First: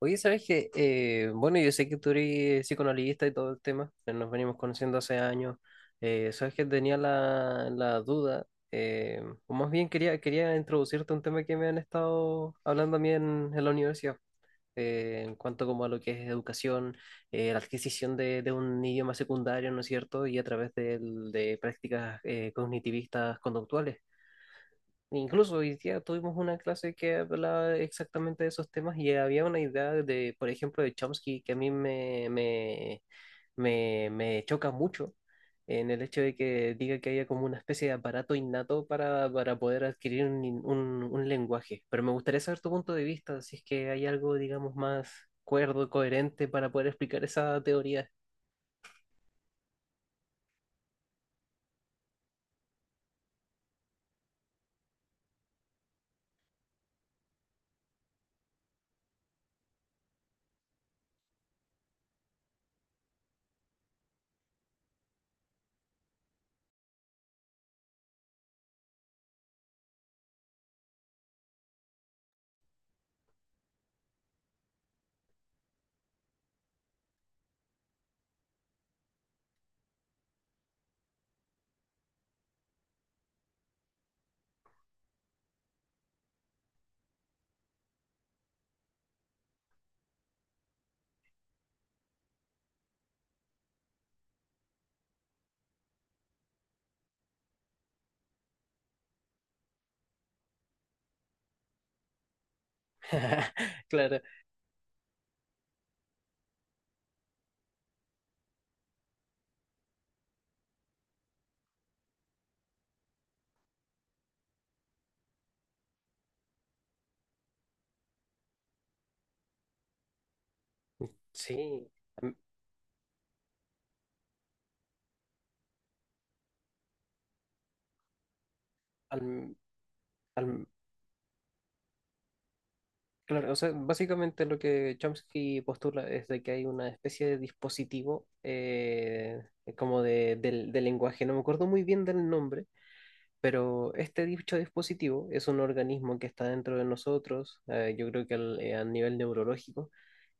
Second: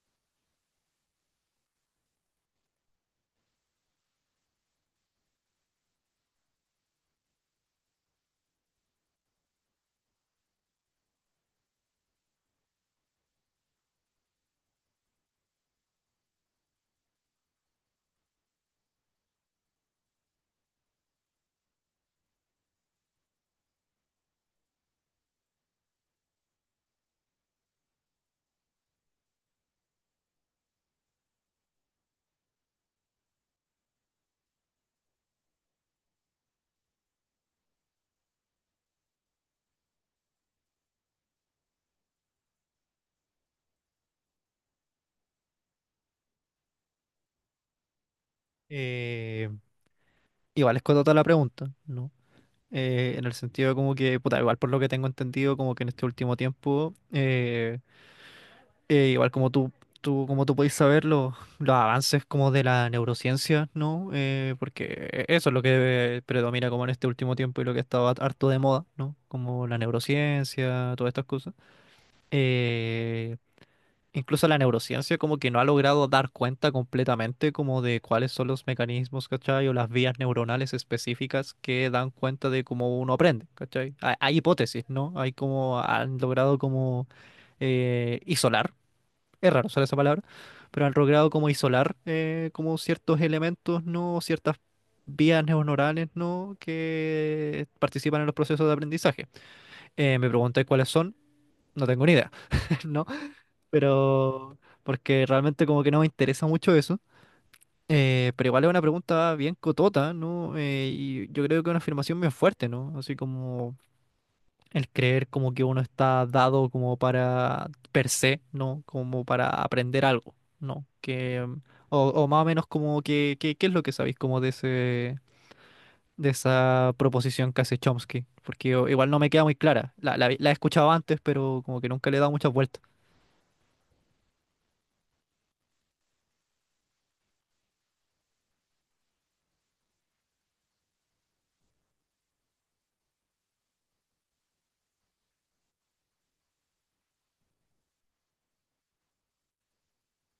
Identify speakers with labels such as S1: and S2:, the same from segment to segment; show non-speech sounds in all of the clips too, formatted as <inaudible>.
S1: Oye, ¿sabes qué? Bueno, yo sé que tú eres psicoanalista y todo el tema, nos venimos conociendo hace años. ¿Sabes que tenía la duda, o más bien quería introducirte un tema que me han estado hablando a mí en la universidad, en cuanto como a lo que es educación, la adquisición de un idioma secundario, ¿no es cierto? Y a través de prácticas cognitivistas conductuales. Incluso hoy día tuvimos una clase que hablaba exactamente de esos temas y había una idea de, por ejemplo, de Chomsky que a mí me, me, me, me choca mucho en el hecho de que diga que haya como una especie de aparato innato para poder adquirir un lenguaje. Pero me gustaría saber tu punto de vista, si es que hay algo, digamos, más cuerdo, coherente para poder explicar esa teoría.
S2: Eh, Igual es toda la pregunta, ¿no? En el sentido de como que, puta, igual por lo que tengo entendido, como que en este último tiempo, igual como tú, como tú podéis saber, los avances como de la neurociencia, ¿no? Porque eso es lo que predomina como en este último tiempo y lo que ha estado harto de moda, ¿no? Como la neurociencia, todas estas cosas. Eh, Incluso la neurociencia como que no ha logrado dar cuenta completamente como de cuáles son los mecanismos, ¿cachai? O las vías neuronales específicas que dan cuenta de cómo uno aprende, ¿cachai? Hay hipótesis, ¿no? Hay como, han logrado como isolar, es raro usar esa palabra, pero han logrado como isolar como ciertos elementos, ¿no? Ciertas vías neuronales, ¿no? Que participan en los procesos de aprendizaje. Me pregunté cuáles son, no tengo ni idea, <laughs> ¿no?
S1: <laughs> Claro,
S2: pero porque realmente como que no me interesa mucho eso. Pero igual es una pregunta bien cotota, ¿no? Y yo creo que es una afirmación bien fuerte, ¿no? Así como el creer como que uno está dado como para per se, ¿no? Como para aprender algo, ¿no? Que,
S1: sí.
S2: o
S1: Al-
S2: más o menos como que, ¿qué es lo que sabéis como de de esa proposición que hace Chomsky? Porque igual no me queda muy
S1: al-
S2: clara. La he
S1: al-
S2: escuchado antes, pero como que nunca le he dado muchas vueltas.
S1: Claro, o sea, básicamente lo que Chomsky postula es de que hay una especie de dispositivo como de, del lenguaje, no me acuerdo muy bien del nombre, pero este dicho dispositivo es un organismo que está dentro de nosotros, yo creo que a nivel neurológico,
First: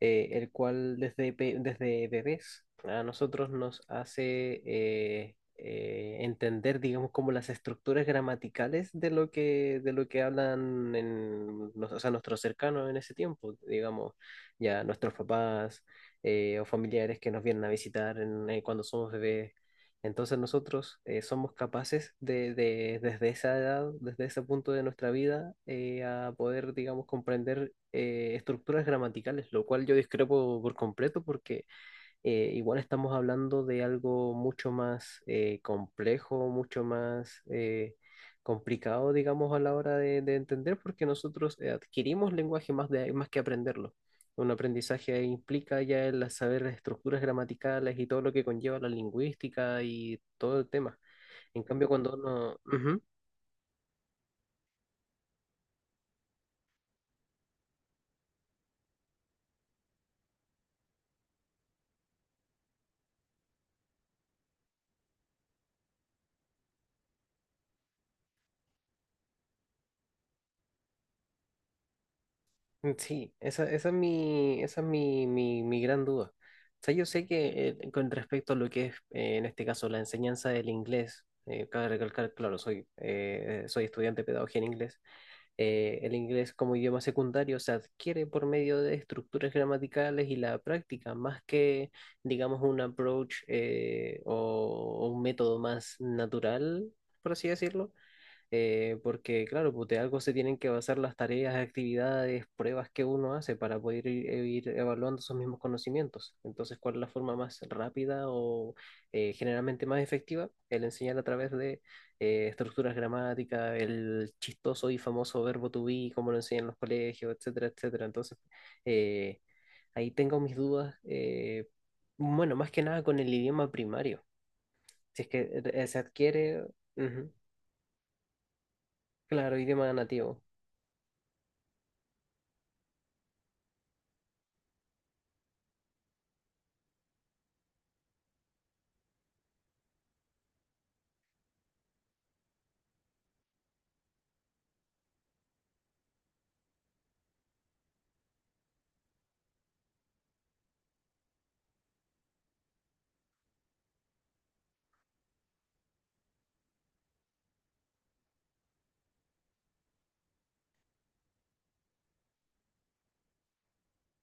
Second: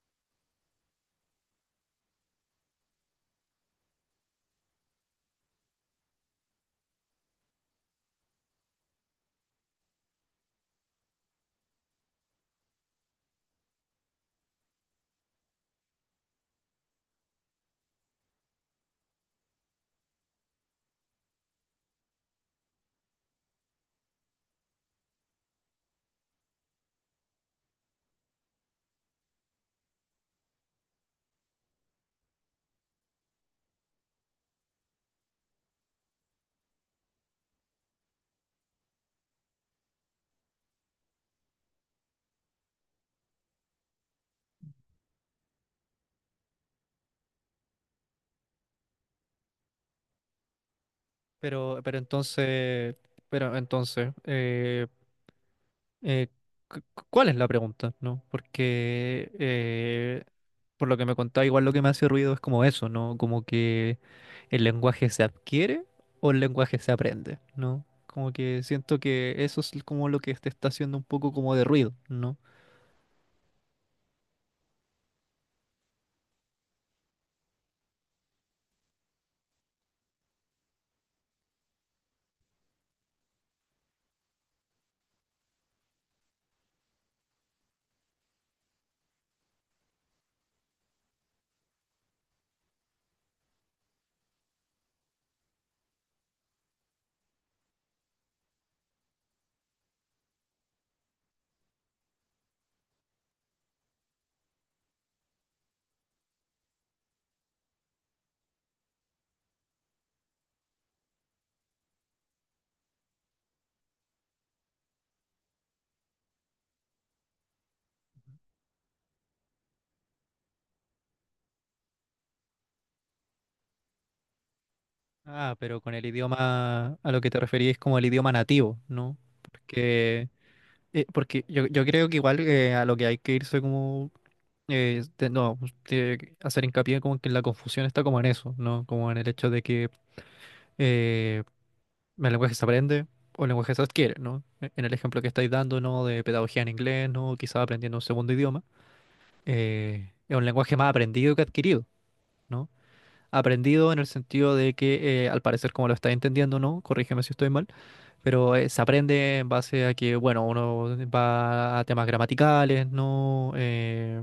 S1: el cual desde bebés a nosotros nos hace entender, digamos, como las estructuras gramaticales de lo que hablan o sea, nuestros cercanos en ese tiempo, digamos, ya nuestros papás o familiares que nos vienen a visitar cuando somos bebés. Entonces nosotros somos capaces desde esa edad, desde ese punto de nuestra vida, a poder, digamos, comprender estructuras gramaticales, lo cual yo discrepo por completo porque igual estamos hablando de algo mucho más complejo, mucho más complicado, digamos, a la hora de entender, porque nosotros adquirimos lenguaje más, más que aprenderlo. Un aprendizaje implica ya el saber las estructuras gramaticales y todo lo que conlleva la lingüística y todo el tema. En
S2: Pero,
S1: cambio,
S2: pero
S1: cuando uno...
S2: entonces,
S1: Ujú.
S2: pero entonces, eh, cu- cu- ¿Cuál es la pregunta? ¿No? Porque por lo que me contaba, igual lo que me hace ruido es como eso, ¿no? Como que el lenguaje se adquiere o el lenguaje se aprende, ¿no? Como que siento que eso es como lo que te está haciendo un poco como de ruido, ¿no?
S1: Mm. Sí, esa es esa es mi gran duda. O sea, yo sé que con respecto a lo que es, en este caso, la enseñanza del inglés, cabe recalcar, claro, soy estudiante de pedagogía en inglés, el inglés como idioma secundario se adquiere por medio de estructuras gramaticales y la práctica, más que, digamos, un approach o un método más natural, por así decirlo, porque claro, pues de algo se tienen que basar las tareas, actividades, pruebas que uno hace para poder ir, e ir evaluando esos mismos conocimientos. Entonces, ¿cuál es la forma más rápida o generalmente más efectiva? El enseñar a través de estructuras gramáticas, el chistoso y famoso verbo to be, como lo enseñan en los colegios, etcétera, etcétera. Entonces, eh, ahí tengo mis dudas, bueno, más que nada con el idioma primario. Si es que
S2: Ah, pero con
S1: se
S2: el
S1: adquiere,
S2: idioma a lo que
S1: ujú,
S2: te referís como el idioma nativo, ¿no?
S1: claro, idioma
S2: Porque,
S1: nativo.
S2: porque yo creo que igual a lo que hay que irse como no, pues, de hacer hincapié como que la confusión está como en eso, ¿no? Como en el hecho de que eh, el lenguaje se aprende o el lenguaje se adquiere, ¿no? En el ejemplo que estáis dando, ¿no? De pedagogía en inglés, ¿no? Quizás aprendiendo un segundo idioma. Es un lenguaje más aprendido que adquirido, ¿no? Aprendido en el sentido de que, al parecer, como lo estáis entendiendo, ¿no? Corrígeme si estoy mal, pero se aprende en base a que, bueno, uno va a temas gramaticales, ¿no?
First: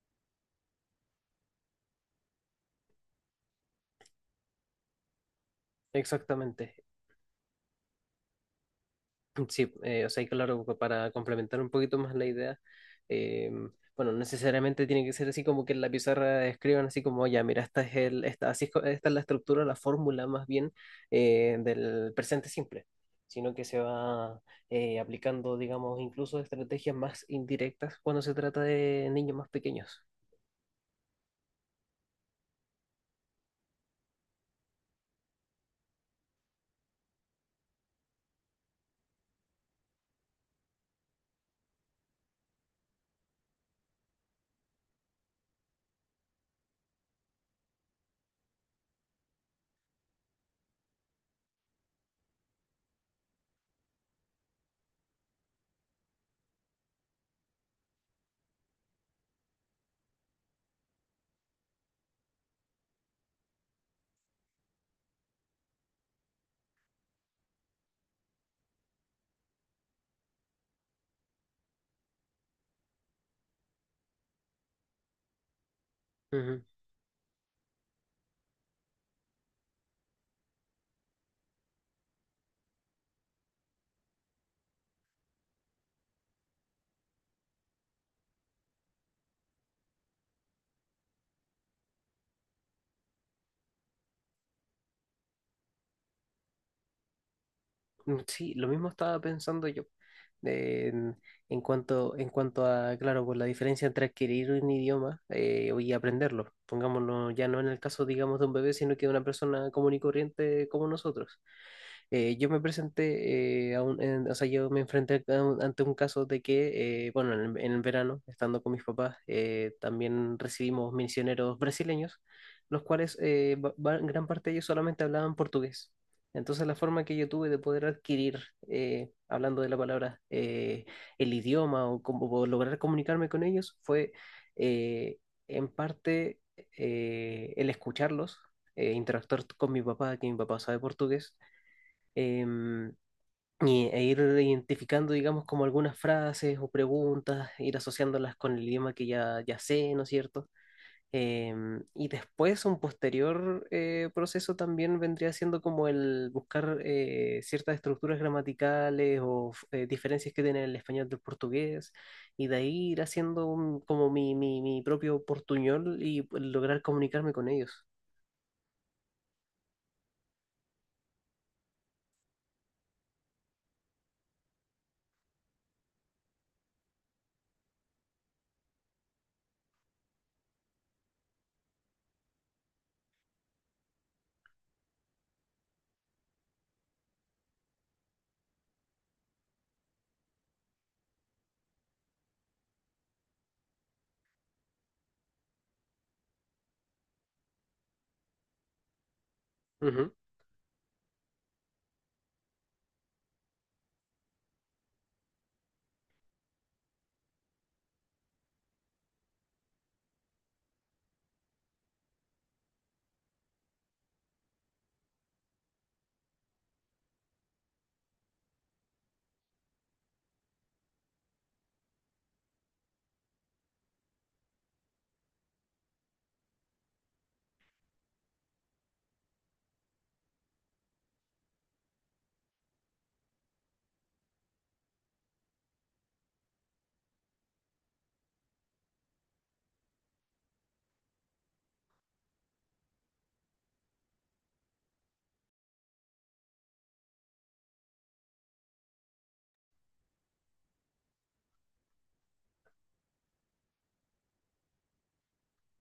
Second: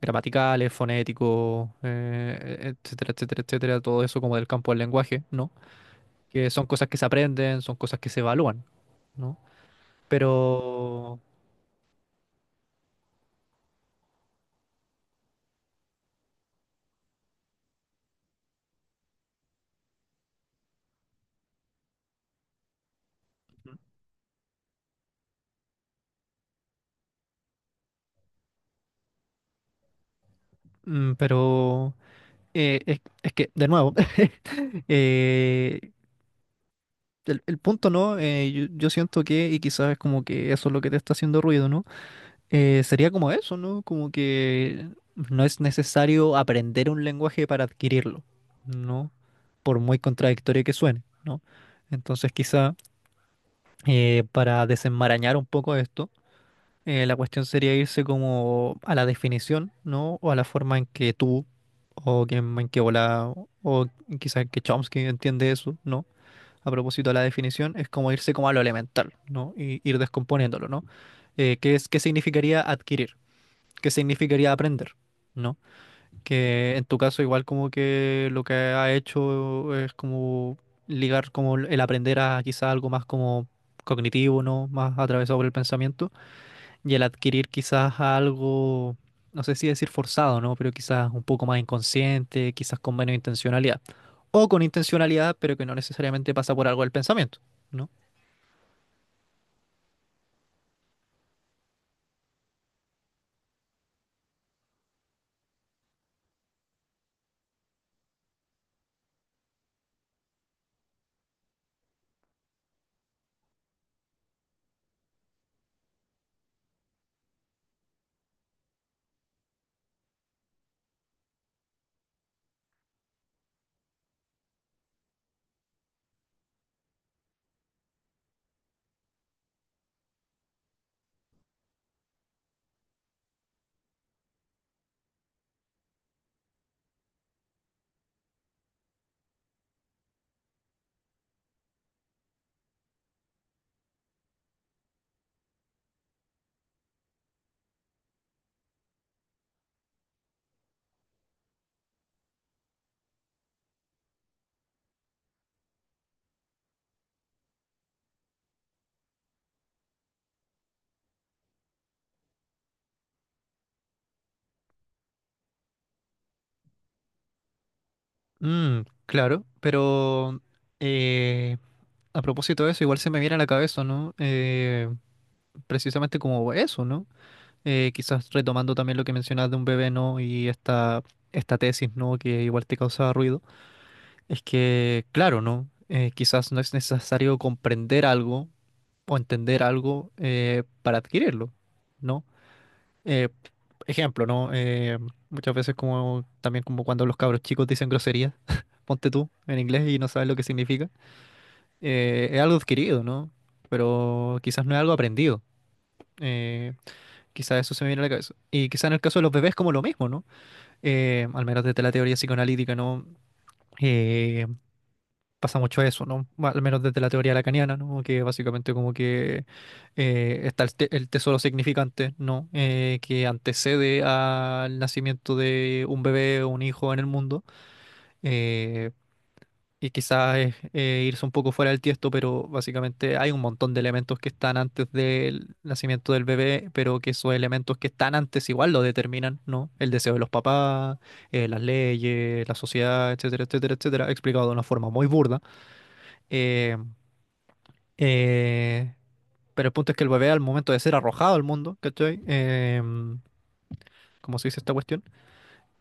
S2: gramaticales, fonéticos, etcétera, etcétera, etcétera, todo eso como del campo del lenguaje, ¿no? Que son
S1: Exactamente.
S2: cosas que se aprenden, son cosas que se evalúan, ¿no?
S1: Mm. Sí, o sea, y claro, para
S2: Pero,
S1: complementar un poquito más la idea, eh, bueno, no necesariamente tiene que ser así como que en la pizarra escriban así como, ya, mira, esta es el, esta, así esta es la estructura, la fórmula más bien del presente simple, sino que se va aplicando, digamos, incluso estrategias más indirectas cuando se trata de niños más pequeños.
S2: mm, pero, es que, de nuevo, <laughs> eh, el punto, ¿no? Eh, yo siento que, y quizás es como que eso es lo que te está haciendo ruido, ¿no? Sería como eso, ¿no? Como que no es necesario aprender un lenguaje para adquirirlo, ¿no? Por muy contradictorio que suene, ¿no? Entonces quizá para desenmarañar un poco esto, la cuestión sería irse como a la definición, ¿no? O a la forma en que o que, en que Ola, o quizá que Chomsky entiende eso, ¿no? A propósito de la definición, es como irse como a lo elemental, ¿no? Y ir descomponiéndolo, ¿no? ¿Qué es, qué significaría adquirir? Qué significaría aprender, ¿no? Que en tu caso igual como que lo que ha hecho es como ligar como el aprender a quizás algo más como cognitivo, ¿no? Más atravesado por el pensamiento y el adquirir quizás algo, no sé si decir forzado, ¿no? Pero quizás un poco más inconsciente, quizás con menos intencionalidad. O con intencionalidad, pero que no necesariamente pasa por algo del pensamiento, ¿no?
S1: Mm. Sí, lo mismo estaba pensando yo. eh, En, en cuanto a, claro, por la diferencia entre adquirir un idioma y aprenderlo. Pongámonos ya no en el caso, digamos, de un bebé, sino que de una persona común y corriente como nosotros. Yo me presenté, o sea, yo me enfrenté a un- ante un caso de que, bueno, en el verano, estando con mis papás, también recibimos misioneros brasileños, los cuales gran parte de ellos solamente hablaban portugués. Entonces la forma que yo tuve de poder adquirir, hablando de la palabra, el idioma o lograr comunicarme con ellos fue eh, en parte el escucharlos, interactuar con mi papá, que mi papá sabe portugués, em, y, e ir identificando, digamos, como algunas frases o preguntas, ir asociándolas con el idioma que ya sé, ¿no es cierto? Y después un posterior proceso también vendría siendo como el buscar ciertas estructuras gramaticales o diferencias que tiene el español del portugués y de ahí ir haciendo como mi propio portuñol y lograr comunicarme con ellos.
S2: Mm, claro, pero eh, a propósito de eso, igual se me viene a la cabeza, ¿no? Precisamente como eso, ¿no? Quizás retomando también lo que mencionas de un bebé, ¿no? Y esta tesis, ¿no? Que igual te causaba ruido. Es que, claro, ¿no? Quizás no es necesario comprender algo o entender algo para adquirirlo, ¿no? eh, ejemplo, ¿no? Muchas veces como también como cuando los cabros chicos dicen groserías, <laughs> ponte tú en inglés y no
S1: Ujú.
S2: sabes lo que significa. Es algo adquirido, ¿no? Pero quizás no es algo aprendido. Eh, Quizás eso se me viene a la cabeza. Y quizás en el caso de los bebés como lo mismo, ¿no? Al menos desde la teoría psicoanalítica, ¿no? Eh, Pasa mucho eso, ¿no? Al menos desde la teoría lacaniana, ¿no? Que básicamente como que está el tesoro significante, ¿no? Que antecede al nacimiento de un bebé o un hijo en el mundo. eh, y quizás es irse un poco fuera del tiesto, pero básicamente hay un montón de elementos que están antes del nacimiento del bebé, pero que esos elementos que están antes igual lo determinan, ¿no? El deseo de los papás, las leyes, la sociedad, etcétera, etcétera, etcétera, explicado de una forma muy burda. eh, eh, pero el punto es que el bebé al momento de ser arrojado al mundo, ¿cachai? Em, como se dice esta cuestión,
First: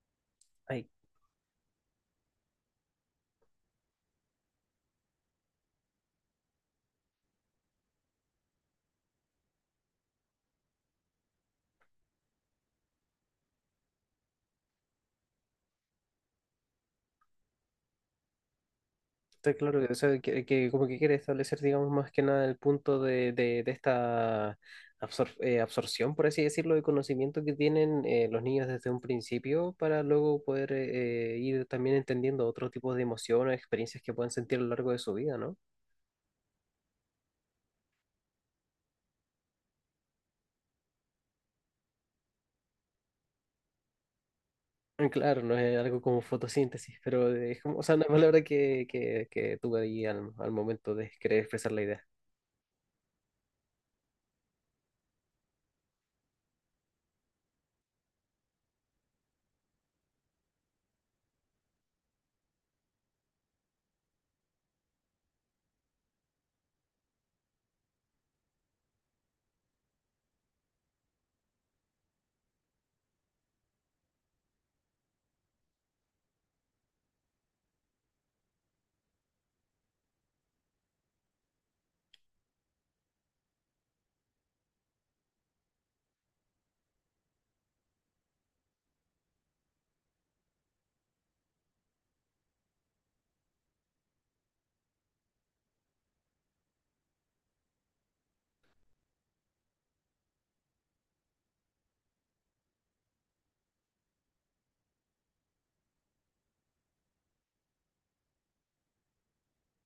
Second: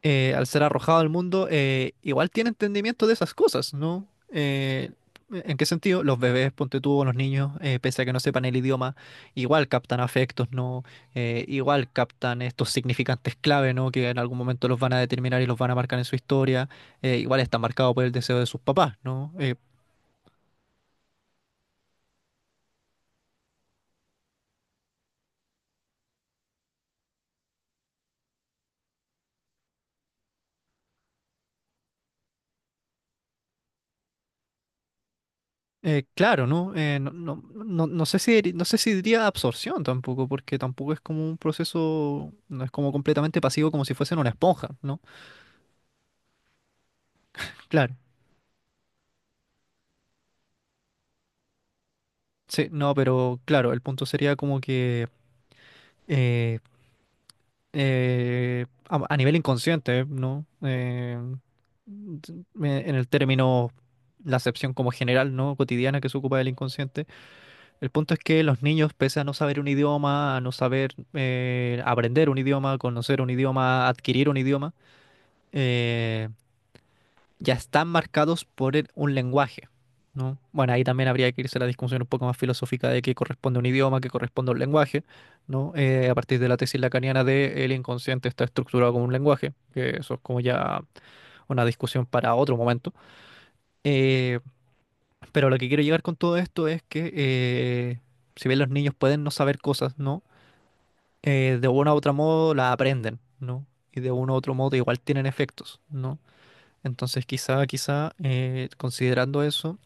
S2: al ser
S1: Ahí
S2: arrojado al mundo, igual tiene entendimiento de esas cosas, ¿no? ¿En qué sentido? Los bebés, ponte tú, o los niños, pese a que no sepan el idioma, igual captan afectos, ¿no? Igual captan estos significantes clave, ¿no? Que en algún momento los van a determinar y los van a marcar en su historia. Igual está marcado por el deseo de sus papás, ¿no?
S1: está claro, que, o sea, que como que quiere establecer, digamos, más que nada el punto de esta absorción, por así decirlo, de conocimiento que tienen los niños desde un principio para luego poder ir también entendiendo otro tipo de emociones, experiencias que puedan sentir a lo largo de su vida, ¿no?
S2: Claro, ¿no? No sé si, no sé si diría absorción tampoco, porque tampoco es como un proceso, no es como completamente pasivo como si fuesen una esponja, ¿no?
S1: Claro, no es algo como fotosíntesis, pero es como, o
S2: Claro,
S1: sea, una palabra que tuve ahí al momento de querer expresar la idea.
S2: sí, no, pero claro, el punto sería como que eh, a nivel inconsciente, ¿no? En el término, la acepción como general, ¿no? Cotidiana que se ocupa del inconsciente. El punto es que los niños, pese a no saber un idioma, a no saber aprender un idioma, conocer un idioma, adquirir un idioma, eh, ya están marcados por un lenguaje, ¿no? Bueno, ahí también habría que irse a la discusión un poco más filosófica de qué corresponde a un idioma, qué corresponde a un lenguaje, ¿no? A partir de la tesis lacaniana de el inconsciente está estructurado como un lenguaje, que eso es como ya una discusión para otro momento. Eh, pero lo que quiero llegar con todo esto es que si bien los niños pueden no saber cosas, ¿no? De uno a otro modo la aprenden, ¿no? Y de uno a otro modo igual tienen efectos, ¿no? Entonces quizá, considerando eso,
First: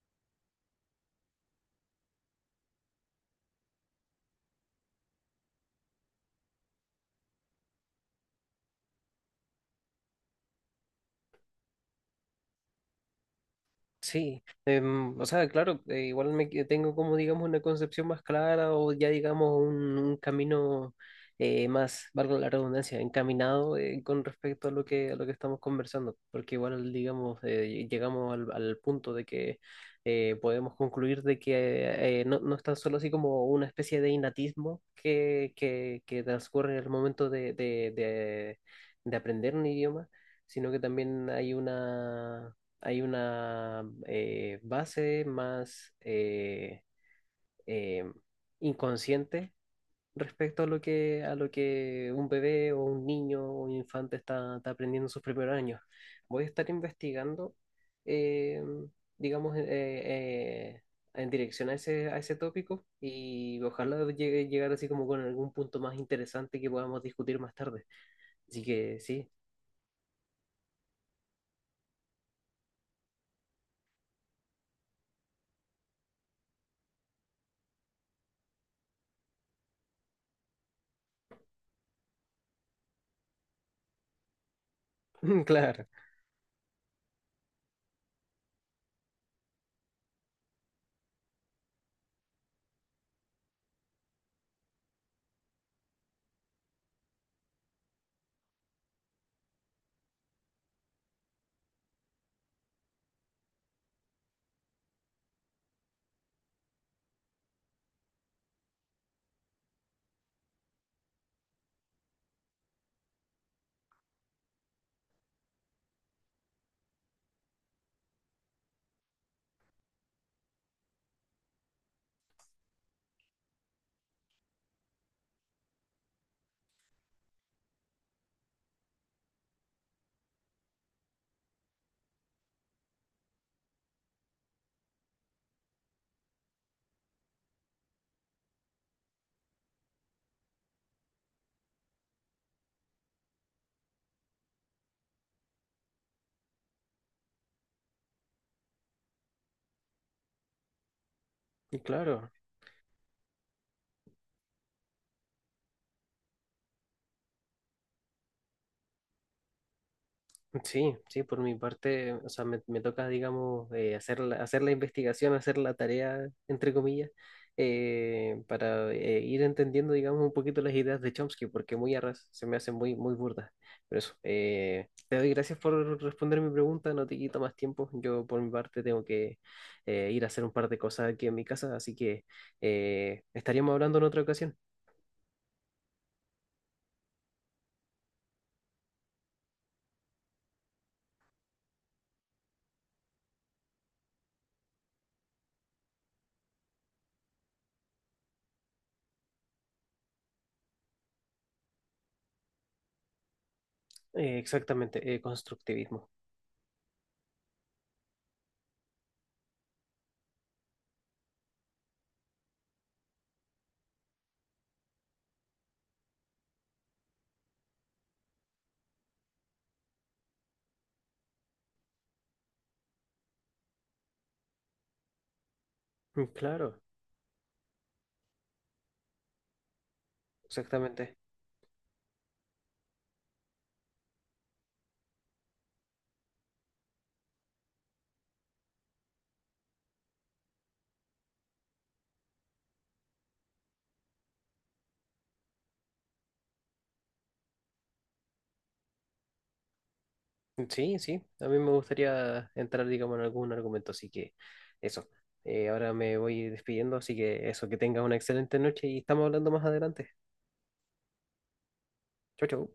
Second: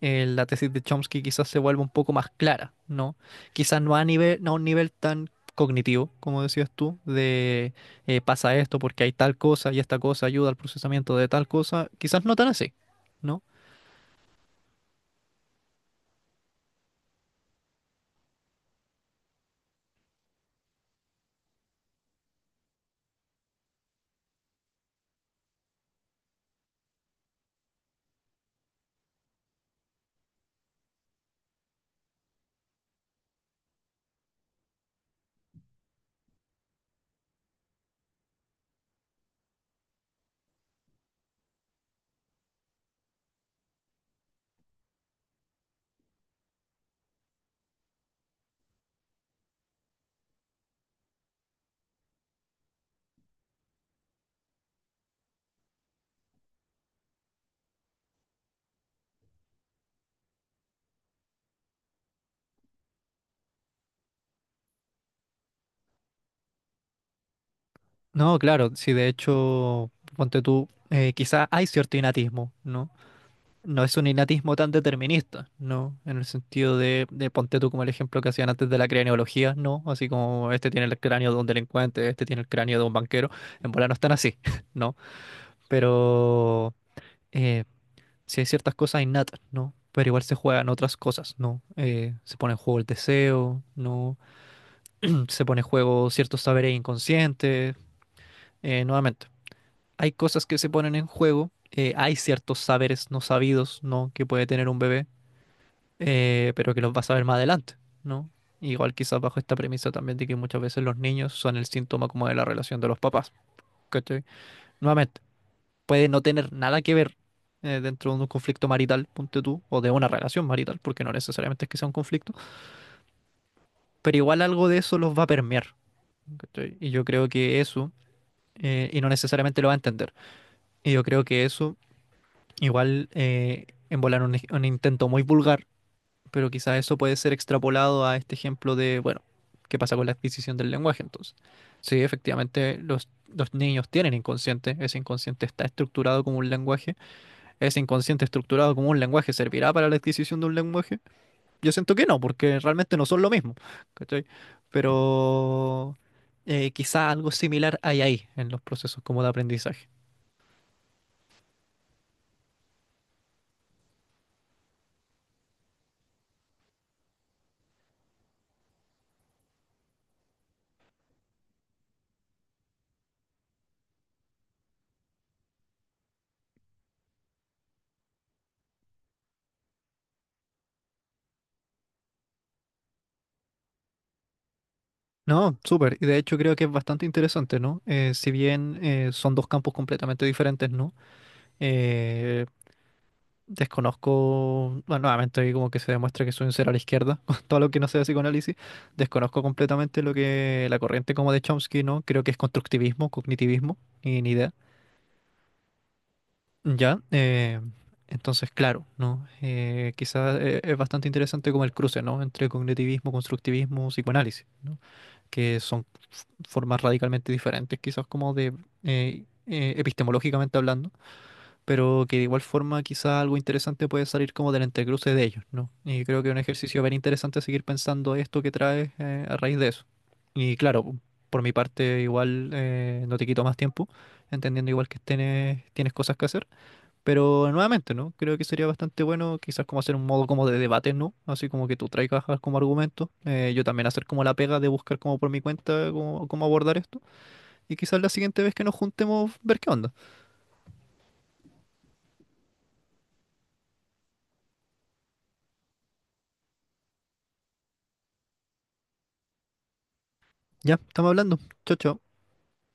S2: la tesis de Chomsky quizás se vuelva un poco más clara, ¿no? Quizás no a nivel, no a un nivel tan cognitivo, como decías tú, de pasa esto porque hay tal cosa y esta cosa ayuda al procesamiento de tal cosa, quizás no tan así, ¿no?
S1: Sí, o sea, claro, igual tengo como, digamos, una concepción más clara o ya, digamos, un camino más, valga la redundancia, encaminado con respecto a lo que estamos conversando, porque igual, digamos, llegamos al punto de que podemos concluir de que no, no es tan solo así como una especie de innatismo que transcurre en el momento de aprender un idioma, sino que también hay una base más eh, inconsciente respecto a lo que un bebé o un niño o un infante está aprendiendo en sus primeros años. Voy a estar investigando, eh, digamos, en dirección a ese tópico y ojalá llegar así como con algún punto más interesante que podamos discutir más tarde.
S2: No,
S1: Así
S2: claro, si
S1: que
S2: de
S1: sí,
S2: hecho, ponte tú, quizás hay cierto innatismo, ¿no? No es un innatismo tan determinista, ¿no? En el sentido de ponte tú como el ejemplo que hacían antes de la craneología, ¿no? Así como este tiene el cráneo de un delincuente, este tiene el cráneo de un banquero, en bola no están así, <laughs> ¿no?
S1: <laughs> claro,
S2: Pero eh, sí hay ciertas cosas innatas, ¿no? Pero igual se juegan otras cosas, ¿no? Se pone en juego el deseo, ¿no? <clears throat> Se pone en juego ciertos saberes inconscientes, nuevamente. Hay cosas que se ponen en juego, hay ciertos saberes no sabidos, ¿no? Que puede tener un bebé pero que los vas a ver más adelante, ¿no? Igual quizás bajo esta premisa también de que muchas veces los niños son el síntoma como de la relación de los papás, ¿cachai? Nuevamente, puede no tener nada que ver dentro de un conflicto marital, ponte tú, o de una relación marital, porque no necesariamente es que sea un conflicto, pero igual algo de eso los va a permear, ¿cachai? Y yo creo que eso, y no necesariamente lo va a entender, y yo creo que eso igual... En volar un intento muy vulgar pero quizás eso puede ser extrapolado a este ejemplo de, bueno, ¿qué pasa con la adquisición del lenguaje entonces? Sí, efectivamente, los niños tienen inconsciente, ese inconsciente está estructurado como un lenguaje, ese inconsciente estructurado como un lenguaje servirá para la adquisición de un lenguaje. Yo siento que no,
S1: claro.
S2: porque realmente no son lo mismo, ¿cachai? Pero quizá algo similar hay ahí en los procesos como de aprendizaje.
S1: Sí, sí, por mi parte, o sea, me toca, digamos, hacer hacer la investigación, hacer la tarea, entre comillas, para ir entendiendo, digamos, un poquito las ideas de Chomsky, porque muy a ras se me hacen muy, muy burdas. Pero eso, te doy gracias por responder mi pregunta, no te quito más tiempo. Yo, por mi parte, tengo que ir a hacer un par de cosas aquí en mi casa, así que estaríamos hablando en otra ocasión.
S2: No, súper. Y de hecho creo que es bastante interesante, ¿no? Si bien son dos campos completamente diferentes, ¿no? Eh, Desconozco, bueno, nuevamente ahí como que se demuestra que soy un cero a la izquierda, <laughs> con todo lo que no sea psicoanálisis, desconozco completamente lo que la corriente como de Chomsky, ¿no? Creo que es constructivismo, cognitivismo, ni idea.
S1: Exactamente, constructivismo.
S2: Ya, entonces, claro, ¿no? Eh, quizás es bastante interesante como el cruce, ¿no? Entre cognitivismo, constructivismo, psicoanálisis, ¿no? Que son formas radicalmente diferentes, quizás como de, epistemológicamente hablando pero que de igual forma quizá algo interesante puede salir como del entrecruce de ellos, ¿no? Y creo
S1: Mm.
S2: que es un ejercicio
S1: Claro,
S2: bien interesante seguir pensando esto que traes a raíz de eso. Y claro,
S1: exactamente.
S2: por mi parte igual no te quito más tiempo, entendiendo igual que tienes cosas que hacer, pero nuevamente, ¿no? Creo que sería bastante bueno quizás como hacer un modo como de debate, ¿no? Así como que tú traigas como argumento, yo también hacer como la pega de buscar como por mi cuenta cómo abordar esto, y quizás la siguiente vez que nos juntemos ver qué onda.
S1: Sí, sí, a mí me gustaría entrar, digamos, en algún argumento, así que eso. Ahora me voy despidiendo, así que eso, que tengas una excelente noche y estamos hablando más adelante.
S2: Ya, estamos hablando. Chao, chao.
S1: Chau, chau.